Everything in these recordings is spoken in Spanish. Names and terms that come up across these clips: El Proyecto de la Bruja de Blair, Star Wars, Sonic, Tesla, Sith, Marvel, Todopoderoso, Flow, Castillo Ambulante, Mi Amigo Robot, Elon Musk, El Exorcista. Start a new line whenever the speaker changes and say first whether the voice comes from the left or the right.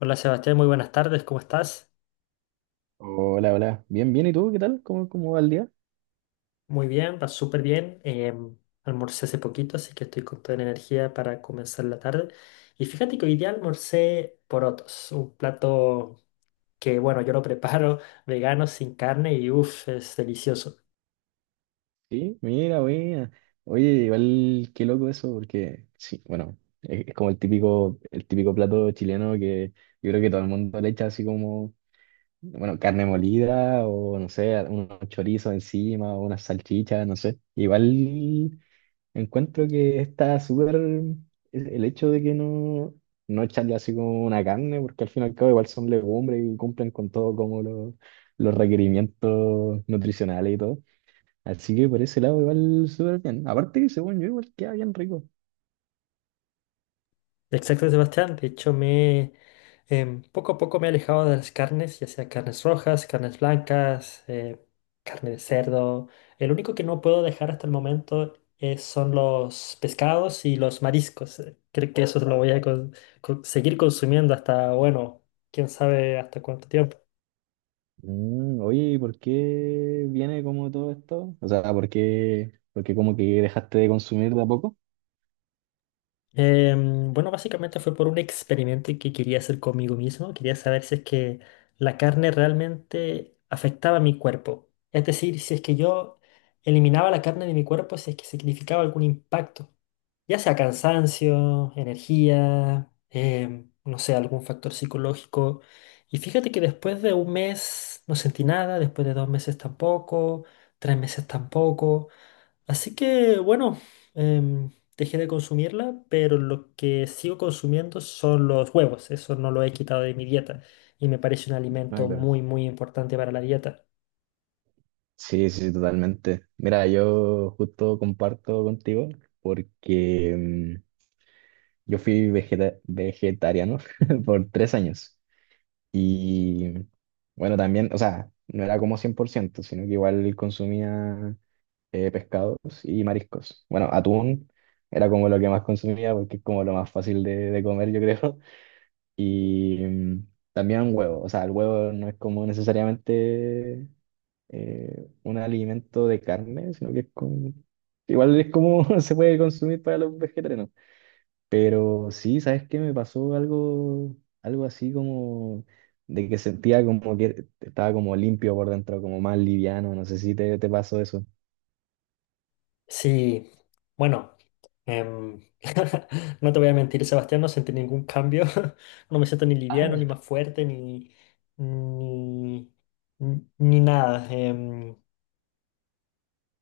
left: Hola Sebastián, muy buenas tardes, ¿cómo estás?
right: Hola, hola. Bien, bien. ¿Y tú qué tal? ¿Cómo va el día?
left: Muy bien, va súper bien. Almorcé hace poquito, así que estoy con toda la energía para comenzar la tarde. Y fíjate que hoy día almorcé porotos, un plato que, bueno, yo lo preparo vegano, sin carne y uff, es delicioso.
right: Sí, mira, buena. Oye, igual qué loco eso, porque sí, bueno, es como el típico plato chileno que yo creo que todo el mundo le echa así como, bueno, carne molida o no sé, unos chorizos encima o unas salchichas, no sé. Igual encuentro que está súper el hecho de que no, no echarle así como una carne, porque al fin y al cabo igual son legumbres y cumplen con todo como los requerimientos nutricionales y todo. Así que por ese lado igual súper bien. Aparte que según yo igual queda bien rico.
left: Exacto, Sebastián. De hecho, poco a poco me he alejado de las carnes, ya sea carnes rojas, carnes blancas, carne de cerdo. El único que no puedo dejar hasta el momento son los pescados y los mariscos. Creo que eso lo voy a seguir consumiendo hasta, bueno, quién sabe hasta cuánto tiempo.
right: Oye, ¿y por qué viene como todo esto? O sea, ¿por qué como que dejaste de consumir de a poco?
left: Bueno, básicamente fue por un experimento que quería hacer conmigo mismo. Quería saber si es que la carne realmente afectaba a mi cuerpo. Es decir, si es que yo eliminaba la carne de mi cuerpo, si es que significaba algún impacto. Ya sea cansancio, energía, no sé, algún factor psicológico. Y fíjate que después de un mes no sentí nada, después de dos meses tampoco, tres meses tampoco. Así que bueno, em, dejé de consumirla, pero lo que sigo consumiendo son los huevos. Eso no lo he quitado de mi dieta y me parece un
right: Ah,
left: alimento
right: claro.
left: muy, muy importante para la dieta.
right: Sí, sí, totalmente. Mira, yo justo comparto contigo porque yo fui vegetariano por 3 años. Y bueno, también, o sea, no era como 100% sino que igual consumía pescados y mariscos. Bueno, atún era como lo que más consumía porque es como lo más fácil de comer, yo creo. Y también huevo, o sea, el huevo no es como necesariamente un alimento de carne, sino que es como. Igual es como se puede consumir para los vegetarianos. Pero sí, ¿sabes qué? Me pasó algo así como de que sentía como que estaba como limpio por dentro, como más liviano. No sé si te pasó eso.
left: Sí, bueno, em, no te voy a mentir, Sebastián, no sentí ningún cambio. No me siento ni
right: Ah,
left: liviano, ni más fuerte, ni, ni nada.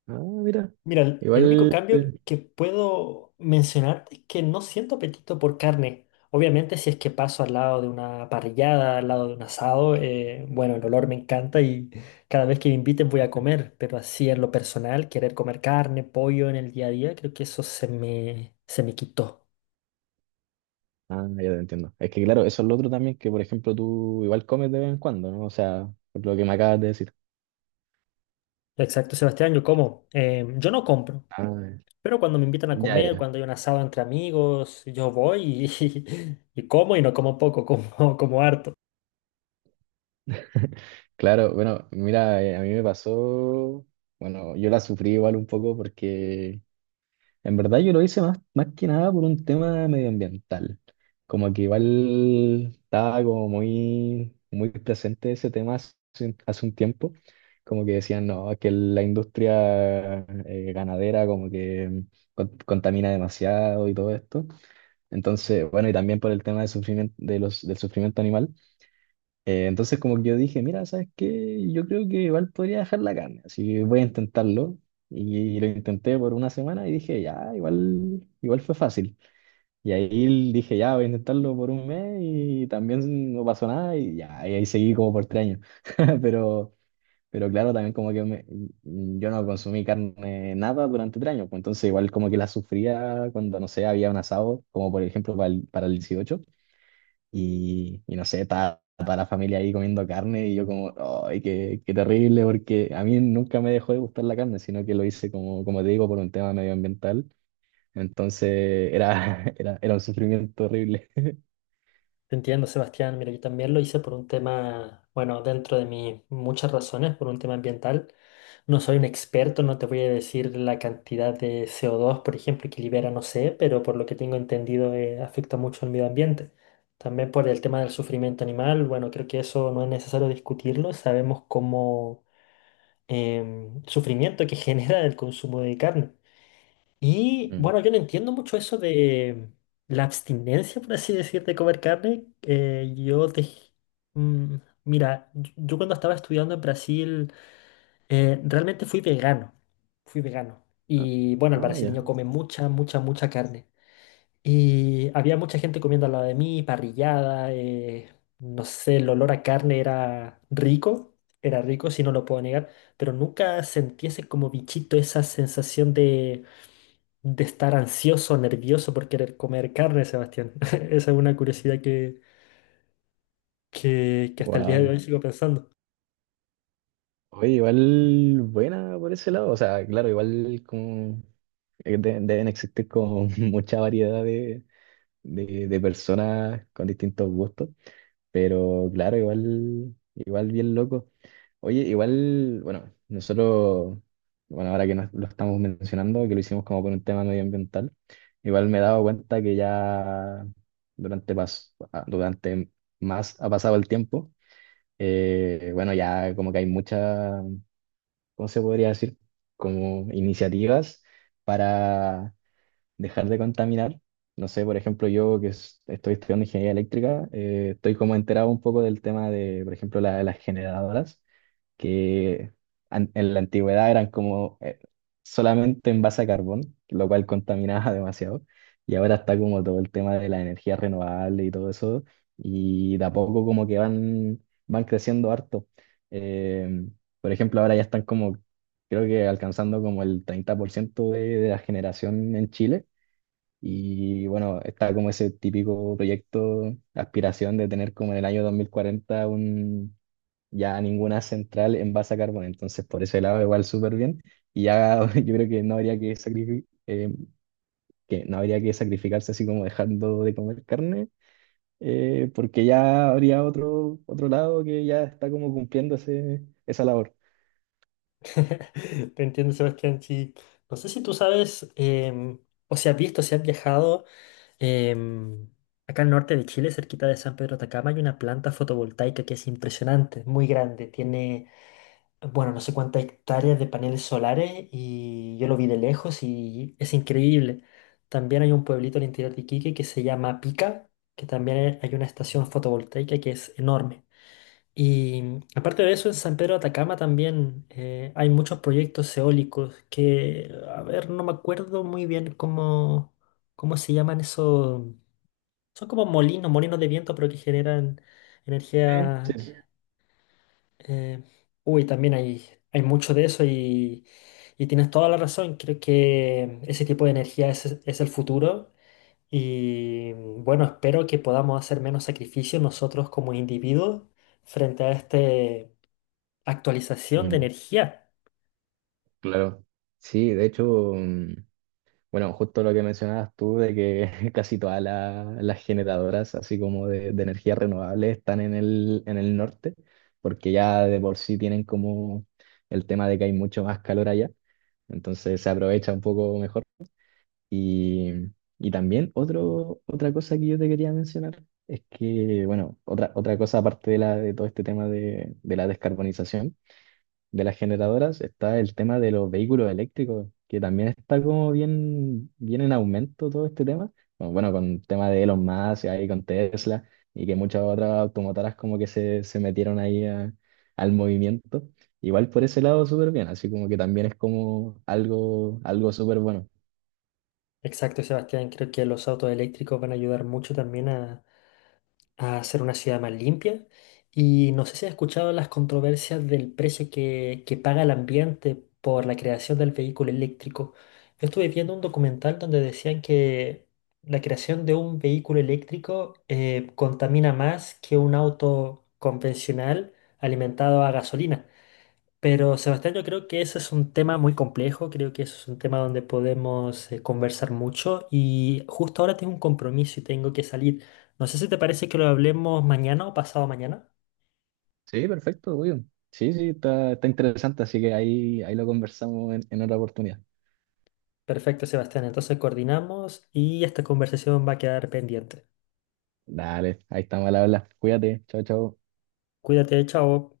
right: ah, mira.
left: Mira, el único
right: Igual.
left: cambio que puedo mencionarte es que no siento apetito por carne. Obviamente, si es que paso al lado de una parrillada, al lado de un asado, bueno, el olor me encanta y cada vez que me inviten voy a comer, pero así en lo personal, querer comer carne, pollo en el día a día, creo que eso se me quitó.
right: Ah, ya te entiendo. Es que claro, eso es lo otro también, que por ejemplo tú igual comes de vez en cuando, ¿no? O sea, por lo que me acabas de decir.
left: Exacto, Sebastián, yo como. Yo no compro,
right: Ah,
left: pero cuando me invitan a
right: ya,
left: comer,
right: ya.
left: cuando hay un asado entre amigos, yo voy y, y como y no como poco, como, como harto.
right: Claro, bueno, mira, a mí me pasó. Bueno, yo la sufrí igual un poco porque en verdad yo lo hice más que nada por un tema medioambiental. Como que igual estaba como muy, muy presente ese tema hace un tiempo. Como que decían, no, es que la industria ganadera como que contamina demasiado y todo esto. Entonces, bueno, y también por el tema de sufrimiento, de los, del sufrimiento animal. Entonces como que yo dije, mira, ¿sabes qué? Yo creo que igual podría dejar la carne, así que voy a intentarlo. Y lo intenté por una semana y dije, ya, igual, igual fue fácil. Y ahí dije, ya, voy a intentarlo por un mes y también no pasó nada y ya, y ahí seguí como por 3 años. Pero, pero claro, también como que yo no consumí carne nada durante 3 años, pues entonces igual como que la sufría cuando, no sé, había un asado, como por ejemplo para el 18 y no sé, estaba toda la familia ahí comiendo carne y yo como, ay, qué, qué terrible, porque a mí nunca me dejó de gustar la carne, sino que lo hice como, como te digo, por un tema medioambiental. Entonces era, era un sufrimiento horrible.
left: Te entiendo, Sebastián. Mira, yo también lo hice por un tema, bueno, dentro de mis muchas razones, por un tema ambiental. No soy un experto, no te voy a decir la cantidad de CO2, por ejemplo, que libera, no sé, pero por lo que tengo entendido, afecta mucho al medio ambiente. También por el tema del sufrimiento animal, bueno, creo que eso no es necesario discutirlo. Sabemos cómo sufrimiento que genera el consumo de carne. Y
right: Mm.
left: bueno, yo no entiendo mucho eso de la abstinencia, por así decir, de comer carne. Mm, mira, yo cuando estaba estudiando en Brasil, realmente fui vegano. Fui vegano.
right: Ah,
left: Y bueno, el
right: ah, ya.
left: brasileño come mucha, mucha, mucha carne. Y había mucha gente comiendo al lado de mí, parrillada, no sé, el olor a carne era rico, si no lo puedo negar, pero nunca sentí ese como bichito, esa sensación de estar ansioso, nervioso por querer comer carne, Sebastián. Esa es una curiosidad que hasta el día de
right: Wow.
left: hoy sigo pensando.
right: Oye, igual buena por ese lado. O sea, claro, igual como deben existir como mucha variedad de personas con distintos gustos. Pero claro, igual bien loco. Oye, igual, bueno, nosotros, bueno, ahora que lo estamos mencionando, que lo hicimos como por un tema medioambiental, igual me he dado cuenta que ya durante más ha pasado el tiempo, bueno, ya como que hay muchas, ¿cómo se podría decir? Como iniciativas para dejar de contaminar. No sé, por ejemplo, yo que estoy estudiando ingeniería eléctrica, estoy como enterado un poco del tema de, por ejemplo, las generadoras que en la antigüedad eran como solamente en base a carbón, lo cual contaminaba demasiado, y ahora está como todo el tema de la energía renovable y todo eso, y de a poco como que van creciendo harto. Eh, por ejemplo, ahora ya están como, creo que alcanzando como el 30% de la generación en Chile. Y bueno, está como ese típico proyecto, aspiración de tener como en el año 2040 ya ninguna central envasa carbón, entonces por ese lado igual súper bien. Y ya yo creo que no habría que sacrifi- que no habría que sacrificarse así como dejando de comer carne, porque ya habría otro, otro lado que ya está como cumpliendo esa labor.
left: Te entiendo, Sebastián. Sí. No sé si tú sabes, o si has visto, si has viajado, em, acá al norte de Chile, cerquita de San Pedro de Atacama, hay una planta fotovoltaica que es impresionante, muy grande. Tiene bueno, no sé cuántas hectáreas de paneles solares y yo lo vi de lejos y es increíble. También hay un pueblito al interior de Iquique que se llama Pica, que también hay una estación fotovoltaica que es enorme. Y aparte de eso, en San Pedro de Atacama también hay muchos proyectos eólicos que, a ver, no me acuerdo muy bien cómo se llaman esos. Son como molinos, molinos de viento, pero que generan
right: Sí.
left: energía
right: Sí.
left: eh, también hay mucho de eso y tienes toda la razón. Creo que ese tipo de energía es el futuro y bueno, espero que podamos hacer menos sacrificios nosotros como individuos frente a esta actualización de
right: Mm,
left: energía.
right: claro. Sí, de hecho, bueno, justo lo que mencionabas tú de que casi todas las generadoras, así como de energía renovable, están en el norte, porque ya de por sí tienen como el tema de que hay mucho más calor allá, entonces se aprovecha un poco mejor. Y, y también otro, otra cosa que yo te quería mencionar es que, bueno, otra cosa aparte de todo este tema de la descarbonización de las generadoras está el tema de los vehículos eléctricos, que también está como bien, bien en aumento todo este tema. Bueno, bueno, con el tema de Elon Musk y ahí con Tesla y que muchas otras automotoras como que se metieron ahí al movimiento. Igual por ese lado súper bien, así como que también es como algo súper bueno.
left: Exacto, Sebastián. Creo que los autos eléctricos van a ayudar mucho también a ser una ciudad más limpia. Y no sé si has escuchado las controversias del precio que paga el ambiente por la creación del vehículo eléctrico. Yo estuve viendo un documental donde decían que la creación de un vehículo eléctrico contamina más que un auto convencional alimentado a gasolina. Pero Sebastián, yo creo que ese es un tema muy complejo, creo que eso es un tema donde podemos conversar mucho y justo ahora tengo un compromiso y tengo que salir. No sé si te parece que lo hablemos mañana o pasado mañana.
right: Sí, perfecto, muy bien. Sí, sí, está interesante, así que ahí lo conversamos en otra oportunidad.
left: Perfecto, Sebastián, entonces coordinamos y esta conversación va a quedar pendiente.
right: Dale, ahí estamos al habla. Cuídate, chao, chao.
left: Cuídate, chao.